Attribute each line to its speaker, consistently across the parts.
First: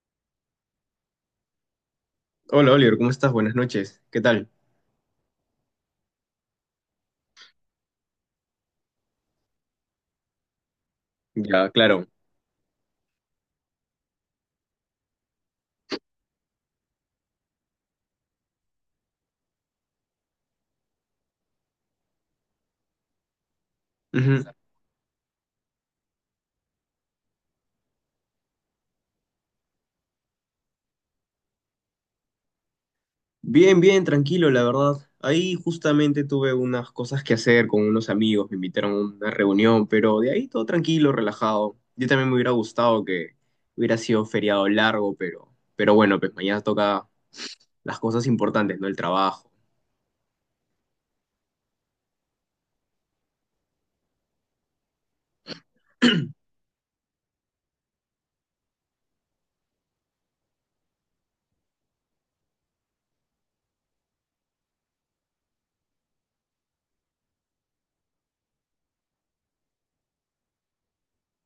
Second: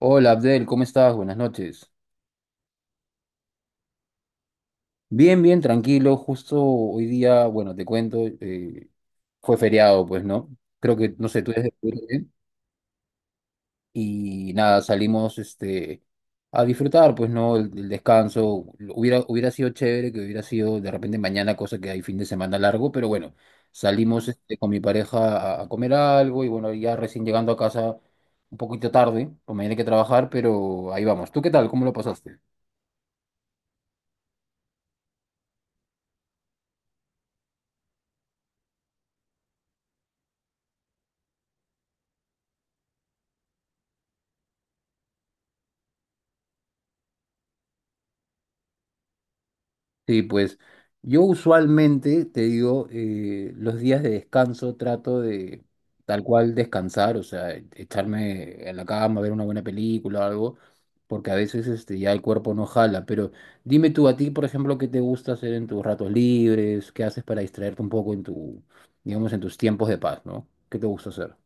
Speaker 1: Hola Abdel, ¿cómo estás? Buenas noches.
Speaker 2: Hola Oliver, ¿cómo estás? Buenas noches. ¿Qué tal?
Speaker 1: Bien, bien, tranquilo. Justo hoy día, bueno, te cuento, fue feriado, pues, ¿no? Creo que, no sé, tú eres
Speaker 2: Ya,
Speaker 1: de Perú,
Speaker 2: claro.
Speaker 1: ¿eh? Y nada, salimos a disfrutar, pues, ¿no? El descanso. Hubiera sido chévere que hubiera sido de repente mañana, cosa que hay fin de semana largo, pero bueno, salimos
Speaker 2: Ujú.
Speaker 1: con mi pareja a comer algo y bueno, ya recién llegando a casa un poquito tarde, pues mañana hay que trabajar, pero ahí vamos. ¿Tú qué tal? ¿Cómo lo pasaste?
Speaker 2: Bien, bien, tranquilo, la verdad. Ahí justamente tuve unas cosas que hacer con unos amigos, me invitaron a una reunión, pero de ahí todo tranquilo, relajado. Yo también me hubiera gustado que hubiera sido feriado largo, pero bueno, pues mañana toca las cosas importantes, ¿no? El trabajo.
Speaker 1: Sí, pues yo usualmente, te digo, los días de descanso trato de tal cual descansar, o sea, echarme en la cama, ver una buena película o algo, porque a veces ya el cuerpo no jala. Pero dime tú, a ti, por ejemplo, ¿qué te gusta hacer en tus ratos libres? ¿Qué haces para distraerte un poco en tu, digamos, en tus tiempos de paz, no? ¿Qué te gusta hacer?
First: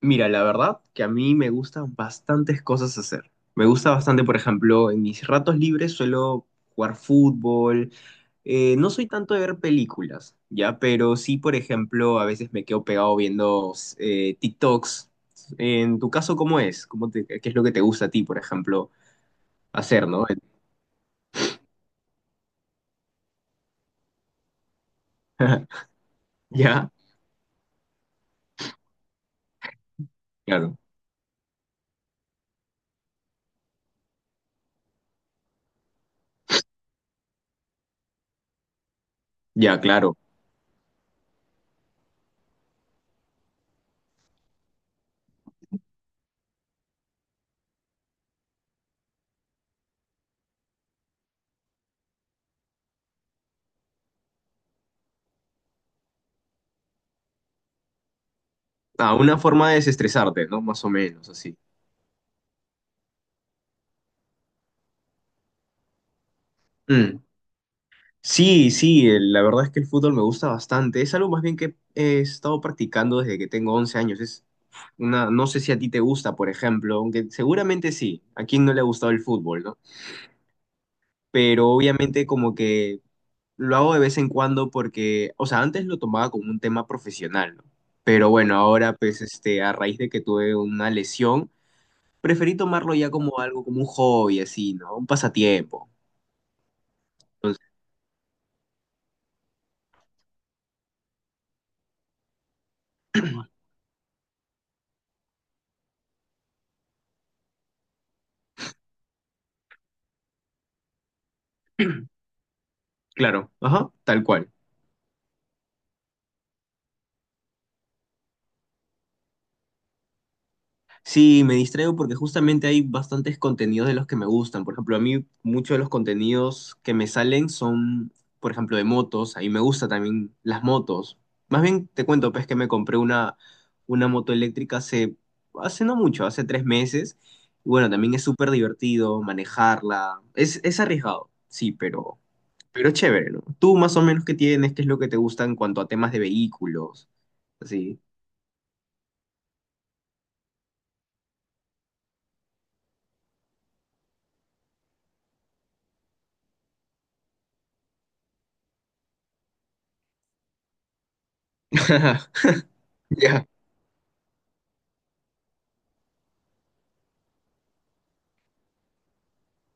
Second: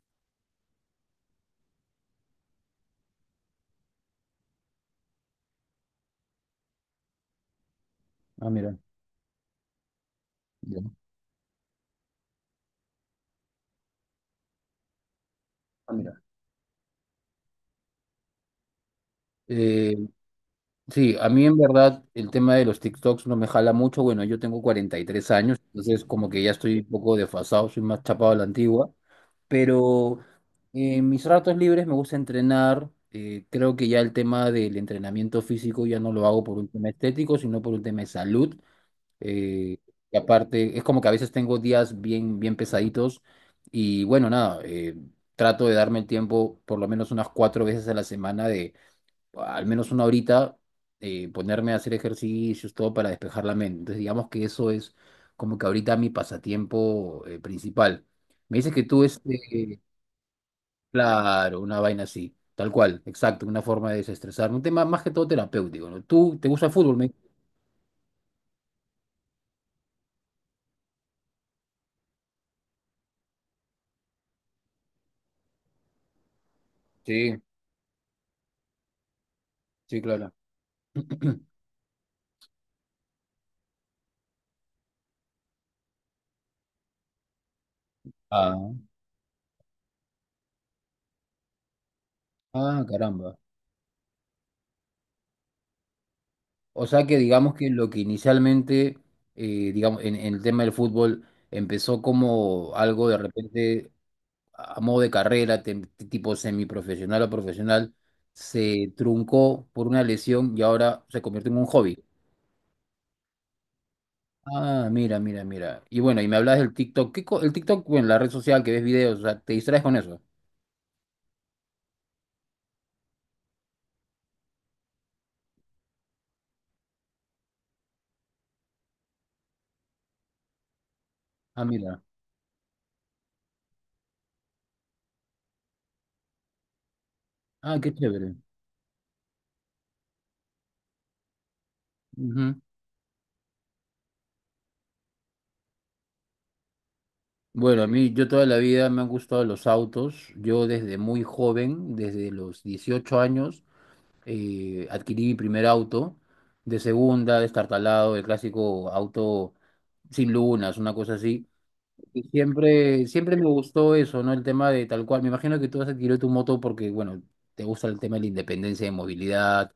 Speaker 2: Mira, la verdad que a mí me gustan bastantes cosas hacer. Me gusta bastante, por ejemplo, en mis ratos libres suelo jugar fútbol.
Speaker 1: Ah, mira.
Speaker 2: No soy tanto de ver películas, ¿ya?
Speaker 1: Ya.
Speaker 2: Pero sí, por ejemplo, a veces me quedo pegado viendo TikToks. En tu
Speaker 1: Ah,
Speaker 2: caso, ¿cómo es? ¿Qué es lo que te gusta a ti, por ejemplo, hacer,
Speaker 1: mira.
Speaker 2: ¿no?
Speaker 1: Sí, a mí en verdad el tema de los TikToks no me jala mucho. Bueno, yo tengo 43 años, entonces como que ya estoy un
Speaker 2: ¿Ya?
Speaker 1: poco desfasado, soy más chapado a la antigua. Pero
Speaker 2: Claro.
Speaker 1: en mis ratos libres me gusta entrenar. Creo que ya el tema del entrenamiento físico ya no lo hago por un tema estético, sino por un tema de salud. Eh,
Speaker 2: Ya, claro.
Speaker 1: y aparte, es como que a veces tengo días bien, bien pesaditos y bueno, nada, trato de darme el tiempo por lo menos unas 4 veces a la semana al menos una horita, ponerme a hacer ejercicios, todo para despejar la mente. Entonces, digamos que eso es como que ahorita mi pasatiempo, principal. Me dices que tú,
Speaker 2: Ah, una forma de desestresarte, ¿no? Más o menos, así.
Speaker 1: claro, una vaina así, tal cual, exacto, una forma de desestresar, un tema más que todo terapéutico, ¿no? ¿Tú te gusta el fútbol?
Speaker 2: Mm. Sí, sí, la verdad es que el fútbol me gusta bastante. Es algo más bien que he estado practicando desde que tengo 11 años. Es una, no sé si a ti te gusta, por ejemplo, aunque
Speaker 1: Sí,
Speaker 2: seguramente sí. ¿A quién no le ha gustado el fútbol, no?
Speaker 1: sí, claro.
Speaker 2: Pero obviamente como que lo hago de vez en cuando porque, o sea, antes lo tomaba como un tema profesional, ¿no? Pero bueno,
Speaker 1: Ah,
Speaker 2: ahora pues este, a raíz de que tuve una lesión, preferí
Speaker 1: ah,
Speaker 2: tomarlo ya
Speaker 1: caramba.
Speaker 2: como algo, como un hobby así, ¿no? Un pasatiempo.
Speaker 1: O sea que digamos
Speaker 2: Entonces,
Speaker 1: que lo que inicialmente, digamos, en el tema del fútbol empezó como algo de repente a modo de carrera, tipo semiprofesional o profesional, se truncó por una lesión y ahora se convierte en un hobby.
Speaker 2: claro, ajá, tal cual.
Speaker 1: Ah, mira, mira, mira. Y bueno, y me hablas del TikTok. El TikTok, bueno, la red social que ves videos, o sea, te distraes con eso.
Speaker 2: Sí, me distraigo porque justamente hay bastantes contenidos de los que me gustan. Por ejemplo, a mí muchos de los contenidos que me salen son, por ejemplo, de motos. A mí me gusta también las motos. Más
Speaker 1: Ah,
Speaker 2: bien
Speaker 1: mira.
Speaker 2: te cuento, pues, que me compré una moto eléctrica hace no mucho, hace 3 meses. Y
Speaker 1: Ah,
Speaker 2: bueno,
Speaker 1: qué
Speaker 2: también es
Speaker 1: chévere.
Speaker 2: súper divertido manejarla. Es arriesgado, sí, pero,
Speaker 1: Ujú.
Speaker 2: pero es chévere, ¿no? Tú más o menos qué tienes, qué es lo que te gusta en cuanto a temas de vehículos,
Speaker 1: Bueno, a
Speaker 2: así.
Speaker 1: mí, yo toda la vida me han gustado los autos. Yo desde muy joven, desde los 18 años, adquirí mi primer auto. De segunda, destartalado, el clásico auto sin lunas, una cosa así. Y siempre, siempre
Speaker 2: Ya.
Speaker 1: me gustó eso, ¿no? El tema de tal cual. Me imagino que tú has adquirido tu moto porque, bueno, te gusta el tema de la independencia de movilidad,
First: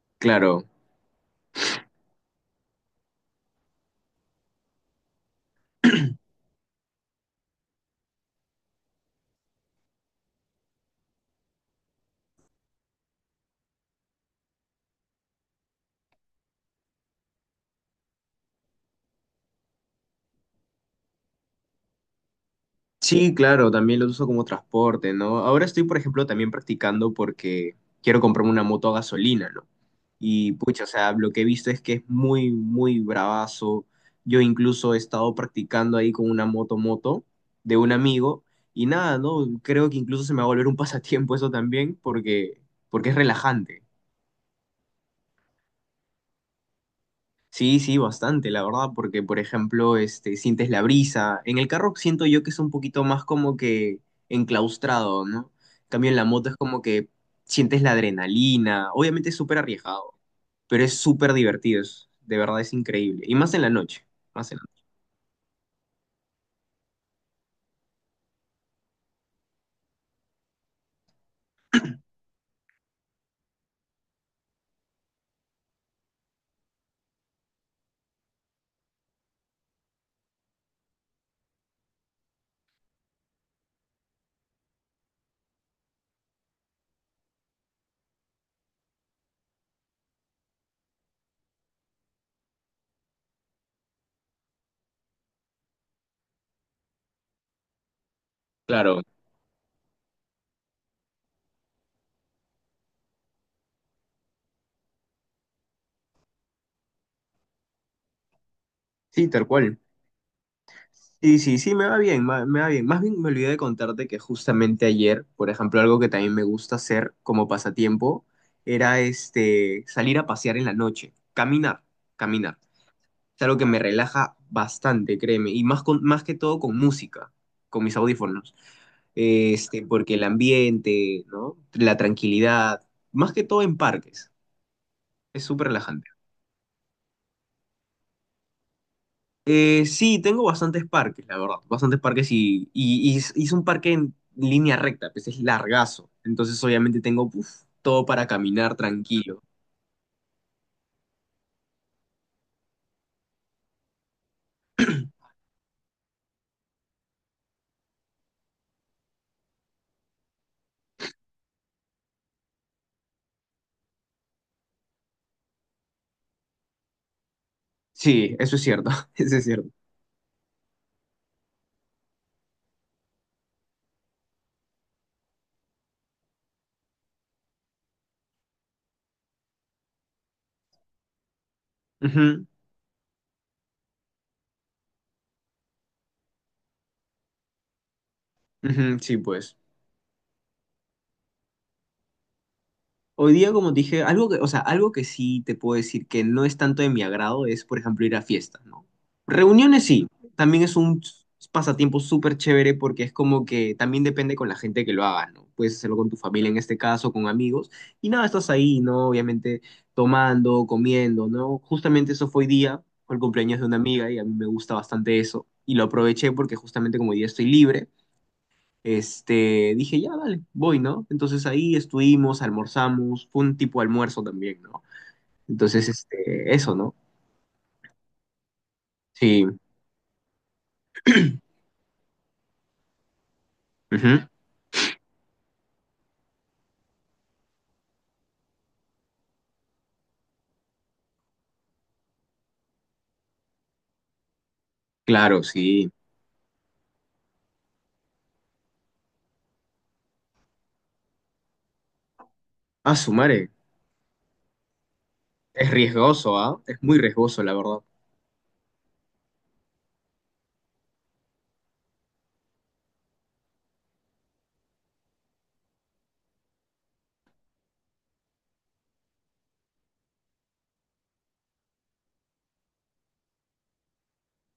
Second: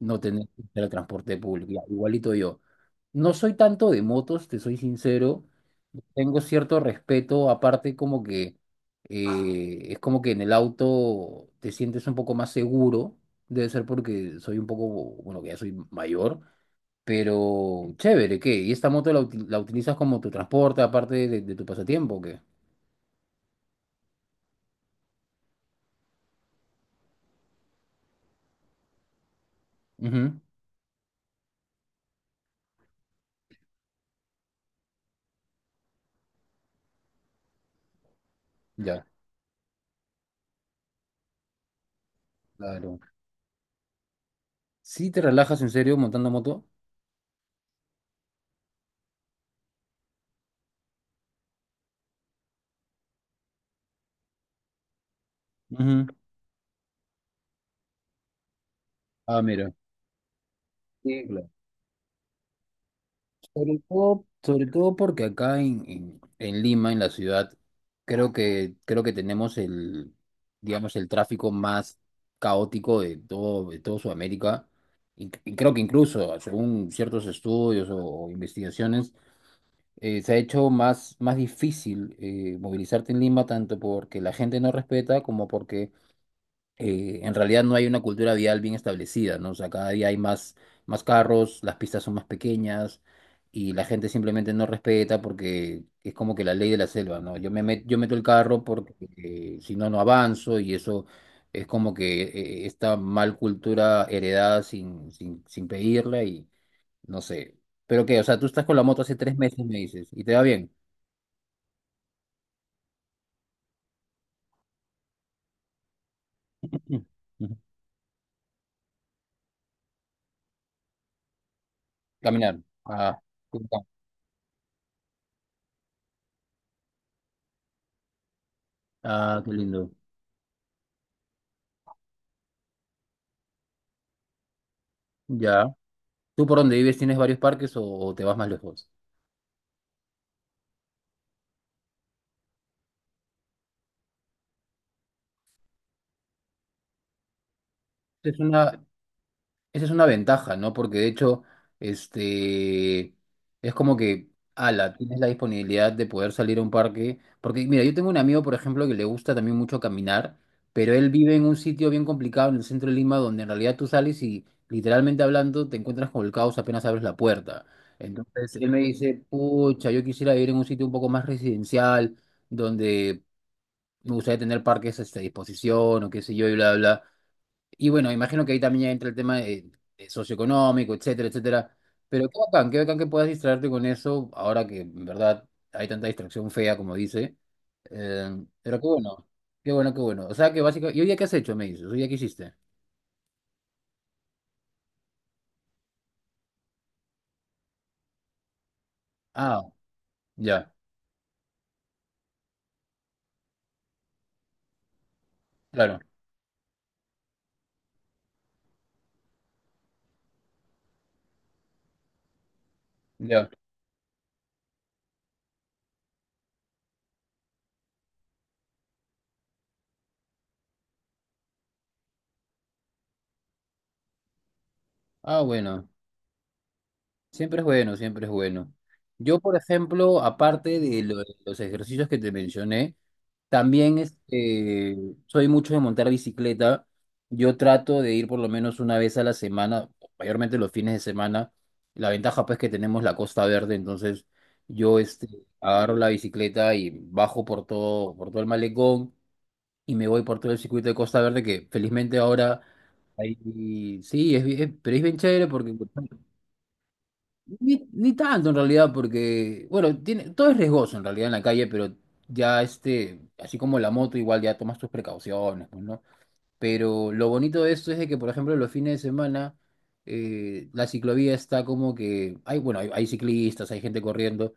Speaker 1: no tener que
Speaker 2: Claro.
Speaker 1: usar el transporte público. Ya, igualito yo. No soy tanto de motos, te soy sincero. Tengo cierto respeto, aparte como que es como que en el auto te sientes un poco más seguro. Debe ser porque soy un poco, bueno, que ya soy mayor. Pero chévere, ¿qué? ¿Y esta moto la, la utilizas como tu transporte, aparte de tu pasatiempo, o qué?
Speaker 2: Sí, claro, también lo uso como transporte, ¿no? Ahora estoy, por ejemplo, también practicando porque quiero comprarme una moto a gasolina, ¿no?
Speaker 1: Ujú,
Speaker 2: Y pucha, o sea, lo que he visto es que es muy, muy bravazo. Yo incluso he estado practicando ahí con una moto de un amigo y
Speaker 1: ya,
Speaker 2: nada, ¿no? Creo que incluso se me va a volver un pasatiempo eso también porque,
Speaker 1: claro.
Speaker 2: porque es relajante.
Speaker 1: ¿Sí te relajas en serio montando moto?
Speaker 2: Sí, sí, bastante, la verdad, porque por ejemplo, este, sientes la brisa. En el carro siento yo que es un poquito más como que enclaustrado, ¿no? En
Speaker 1: Ujú.
Speaker 2: cambio, en la moto es como que sientes la adrenalina. Obviamente es
Speaker 1: Ah,
Speaker 2: súper
Speaker 1: mira.
Speaker 2: arriesgado, pero es
Speaker 1: Sí,
Speaker 2: súper
Speaker 1: claro.
Speaker 2: divertido, de verdad es increíble. Y más en la noche, más en la-
Speaker 1: Sobre todo porque acá en Lima, en la ciudad, creo que tenemos el, digamos, el tráfico más caótico de todo Sudamérica. Y creo que incluso, según ciertos estudios o investigaciones, se ha hecho más difícil, movilizarte en Lima, tanto porque la gente no respeta como porque en realidad no hay una cultura vial bien establecida, ¿no? O sea, cada día hay más carros, las pistas son más pequeñas y la gente simplemente no respeta porque es como que la ley de la selva, ¿no? Yo meto el carro porque,
Speaker 2: Claro.
Speaker 1: si no, no avanzo, y eso es como que esta mal cultura heredada sin pedirla, y no sé. Pero que, o sea, tú estás con la moto hace
Speaker 2: Sí,
Speaker 1: tres
Speaker 2: tal
Speaker 1: meses, me
Speaker 2: cual.
Speaker 1: dices, y te va bien.
Speaker 2: Sí, sí, sí, me va bien, me va bien. Más bien me olvidé de contarte que justamente ayer, por ejemplo, algo que también me gusta
Speaker 1: Mm,
Speaker 2: hacer como
Speaker 1: ujú.
Speaker 2: pasatiempo era este salir a pasear en la noche, caminar,
Speaker 1: Caminar.
Speaker 2: caminar.
Speaker 1: Ah,
Speaker 2: Es algo
Speaker 1: qué
Speaker 2: que me
Speaker 1: bacán.
Speaker 2: relaja bastante, créeme, y más más que todo con música, con mis audífonos.
Speaker 1: Ah, qué lindo.
Speaker 2: Porque el ambiente, ¿no? La tranquilidad, más que todo en parques, es
Speaker 1: Ya.
Speaker 2: súper relajante.
Speaker 1: ¿Tú por dónde vives tienes varios parques o te vas más lejos?
Speaker 2: Sí, tengo bastantes parques, la verdad. Bastantes parques y hice un parque en línea recta, pues es largazo. Entonces, obviamente, tengo uf, todo para
Speaker 1: Es
Speaker 2: caminar
Speaker 1: una,
Speaker 2: tranquilo.
Speaker 1: Esa es una ventaja, ¿no? Porque de hecho, este, es como que, ala, tienes la disponibilidad de poder salir a un parque. Porque, mira, yo tengo un amigo, por ejemplo, que le gusta también mucho caminar, pero él vive en un sitio bien complicado en el centro de Lima, donde en realidad tú sales y, literalmente hablando, te encuentras con el caos apenas abres la puerta.
Speaker 2: Sí,
Speaker 1: Entonces,
Speaker 2: eso es
Speaker 1: él me
Speaker 2: cierto,
Speaker 1: dice,
Speaker 2: eso es cierto.
Speaker 1: pucha, yo quisiera vivir en un sitio un poco más residencial, donde me gustaría tener parques, a disposición o qué sé yo, y bla, bla. Y bueno, imagino que ahí también ya entra el tema de socioeconómico, etcétera, etcétera. Pero
Speaker 2: Ujú,
Speaker 1: qué bacán que puedas distraerte con eso, ahora que en verdad hay tanta distracción fea, como dice. Eh, pero qué
Speaker 2: ujú, sí,
Speaker 1: bueno,
Speaker 2: pues.
Speaker 1: qué bueno, qué bueno. O sea que básicamente, ¿y hoy día qué has hecho, me dices? ¿Hoy día qué hiciste?
Speaker 2: Hoy día, como te dije, algo que, o sea, algo que sí te puedo decir que no es tanto de mi agrado es, por ejemplo, ir a fiestas, ¿no?
Speaker 1: Ah,
Speaker 2: Reuniones sí, también
Speaker 1: ya,
Speaker 2: es un pasatiempo súper chévere porque es como que también depende con la gente que lo hagas, ¿no? Puedes hacerlo
Speaker 1: claro,
Speaker 2: con tu familia en este caso, con amigos, y nada, estás ahí, ¿no? Obviamente tomando, comiendo, ¿no? Justamente eso fue hoy día, fue el
Speaker 1: ya.
Speaker 2: cumpleaños de una amiga y a mí me gusta bastante eso, y lo aproveché porque justamente como hoy día estoy libre dije, ya, dale, voy, ¿no? Entonces ahí estuvimos, almorzamos, fue un tipo de almuerzo también, ¿no?
Speaker 1: Ah, bueno,
Speaker 2: Entonces, eso, ¿no?
Speaker 1: siempre es bueno, siempre es bueno. Yo,
Speaker 2: Sí,
Speaker 1: por ejemplo, aparte de los ejercicios que te mencioné, también
Speaker 2: ujú,
Speaker 1: soy mucho de montar bicicleta. Yo trato de ir por lo menos una vez a la semana, mayormente los fines de semana. La ventaja pues que tenemos la Costa Verde, entonces yo
Speaker 2: claro, sí.
Speaker 1: agarro la bicicleta y bajo por todo el malecón, y me voy por todo el circuito de Costa Verde que felizmente ahora
Speaker 2: Ah, su
Speaker 1: ahí
Speaker 2: madre,
Speaker 1: sí, pero es bien chévere
Speaker 2: es
Speaker 1: porque
Speaker 2: riesgoso, ¿ah? Es muy riesgoso, la verdad.
Speaker 1: ni, ni tanto en realidad, porque, bueno, todo es riesgoso en realidad en la calle, pero ya, así como la moto, igual ya tomas tus precauciones, pues, ¿no? Pero lo bonito de esto es de que, por ejemplo, los fines de semana la ciclovía está como que hay, bueno, hay ciclistas, hay gente corriendo,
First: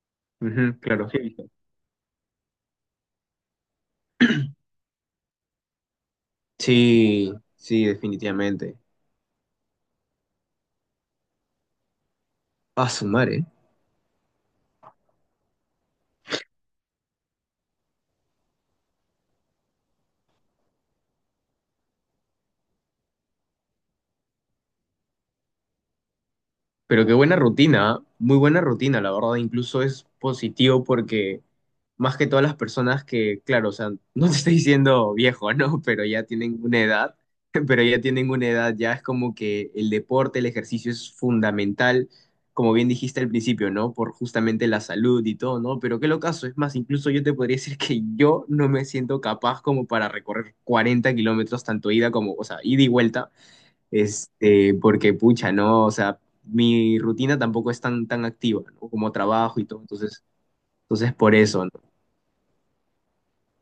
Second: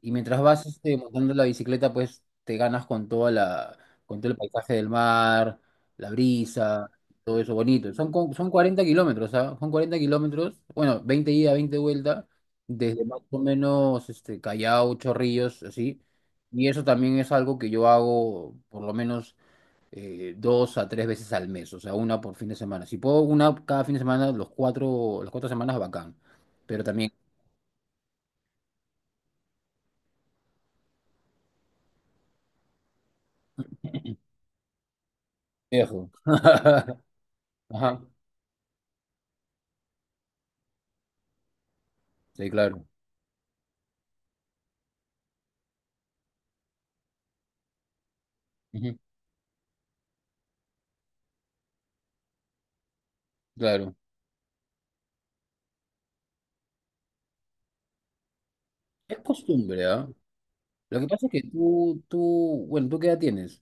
Speaker 1: y mientras vas,
Speaker 2: Ujú, claro.
Speaker 1: montando la bicicleta, pues te ganas con con todo el paisaje del mar, la brisa,
Speaker 2: Sí,
Speaker 1: todo eso
Speaker 2: sí,
Speaker 1: bonito. Son
Speaker 2: definitivamente.
Speaker 1: 40 kilómetros, ¿ah? Son 40 kilómetros, bueno, 20 ida, 20 vuelta,
Speaker 2: Ah,
Speaker 1: desde
Speaker 2: su
Speaker 1: más o
Speaker 2: madre.
Speaker 1: menos, Callao, Chorrillos, así. Y eso también es algo que yo hago, por lo menos, 2 a 3 veces al mes, o sea, una por fin de semana. Si puedo una cada fin de semana, los cuatro, las cuatro semanas, bacán. Pero
Speaker 2: Pero
Speaker 1: también
Speaker 2: qué buena rutina, ¿ah? Muy buena rutina, la verdad. Incluso es positivo porque más que todas las personas que, claro, o sea, no te estoy diciendo viejo, ¿no? Pero
Speaker 1: viejo.
Speaker 2: ya tienen una edad, pero
Speaker 1: Ajá,
Speaker 2: ya tienen una edad, ya es como que el deporte, el ejercicio es fundamental,
Speaker 1: sí,
Speaker 2: como
Speaker 1: claro.
Speaker 2: bien dijiste al principio, ¿no? Por justamente la salud y todo, ¿no? Pero qué locazo, es más, incluso yo te podría decir que yo no me
Speaker 1: Ujú,
Speaker 2: siento capaz como para recorrer 40 kilómetros, tanto ida como, o sea, ida y vuelta
Speaker 1: claro.
Speaker 2: porque pucha, ¿no? O sea, mi rutina tampoco es tan, tan activa, ¿no? Como
Speaker 1: Es
Speaker 2: trabajo y todo,
Speaker 1: costumbre, ¿ah?
Speaker 2: entonces,
Speaker 1: Lo que pasa es
Speaker 2: por
Speaker 1: que
Speaker 2: eso, ¿no?
Speaker 1: bueno, ¿tú qué edad tienes?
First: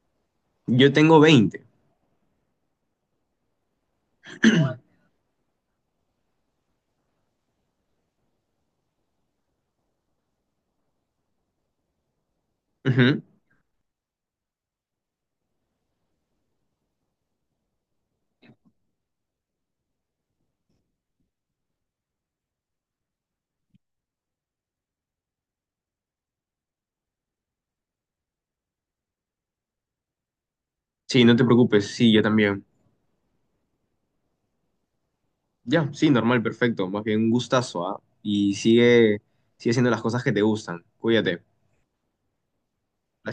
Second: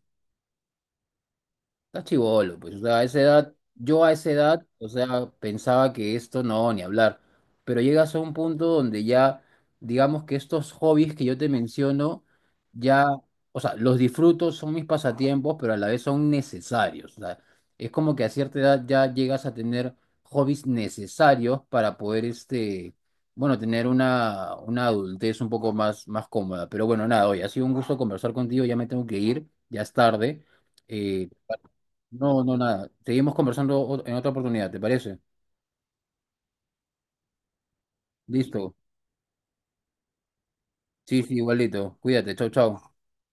Speaker 2: Yo tengo veinte.
Speaker 1: Está chibolo, pues, o sea, a esa edad, yo a esa edad, o sea, pensaba que esto no, ni hablar, pero llegas a un punto donde ya, digamos que estos hobbies que yo te menciono, ya,
Speaker 2: Ujú.
Speaker 1: o sea, los disfruto, son mis pasatiempos, pero a la vez son necesarios, o sea, es como que a cierta edad ya llegas a tener hobbies necesarios para poder, bueno, tener una adultez un poco más cómoda, pero bueno, nada, hoy ha sido un gusto conversar contigo, ya me tengo que ir, ya es tarde.
Speaker 2: Sí,
Speaker 1: Eh,
Speaker 2: no te preocupes, sí, yo
Speaker 1: no, no,
Speaker 2: también.
Speaker 1: nada. Seguimos conversando en otra oportunidad, ¿te parece?
Speaker 2: Ya, sí, normal, perfecto, más bien un gustazo, ¿ah? Y
Speaker 1: Listo.
Speaker 2: sigue, sigue haciendo las cosas que te gustan,
Speaker 1: Sí, sí,
Speaker 2: cuídate.
Speaker 1: igualito. Cuídate. Chau, chau.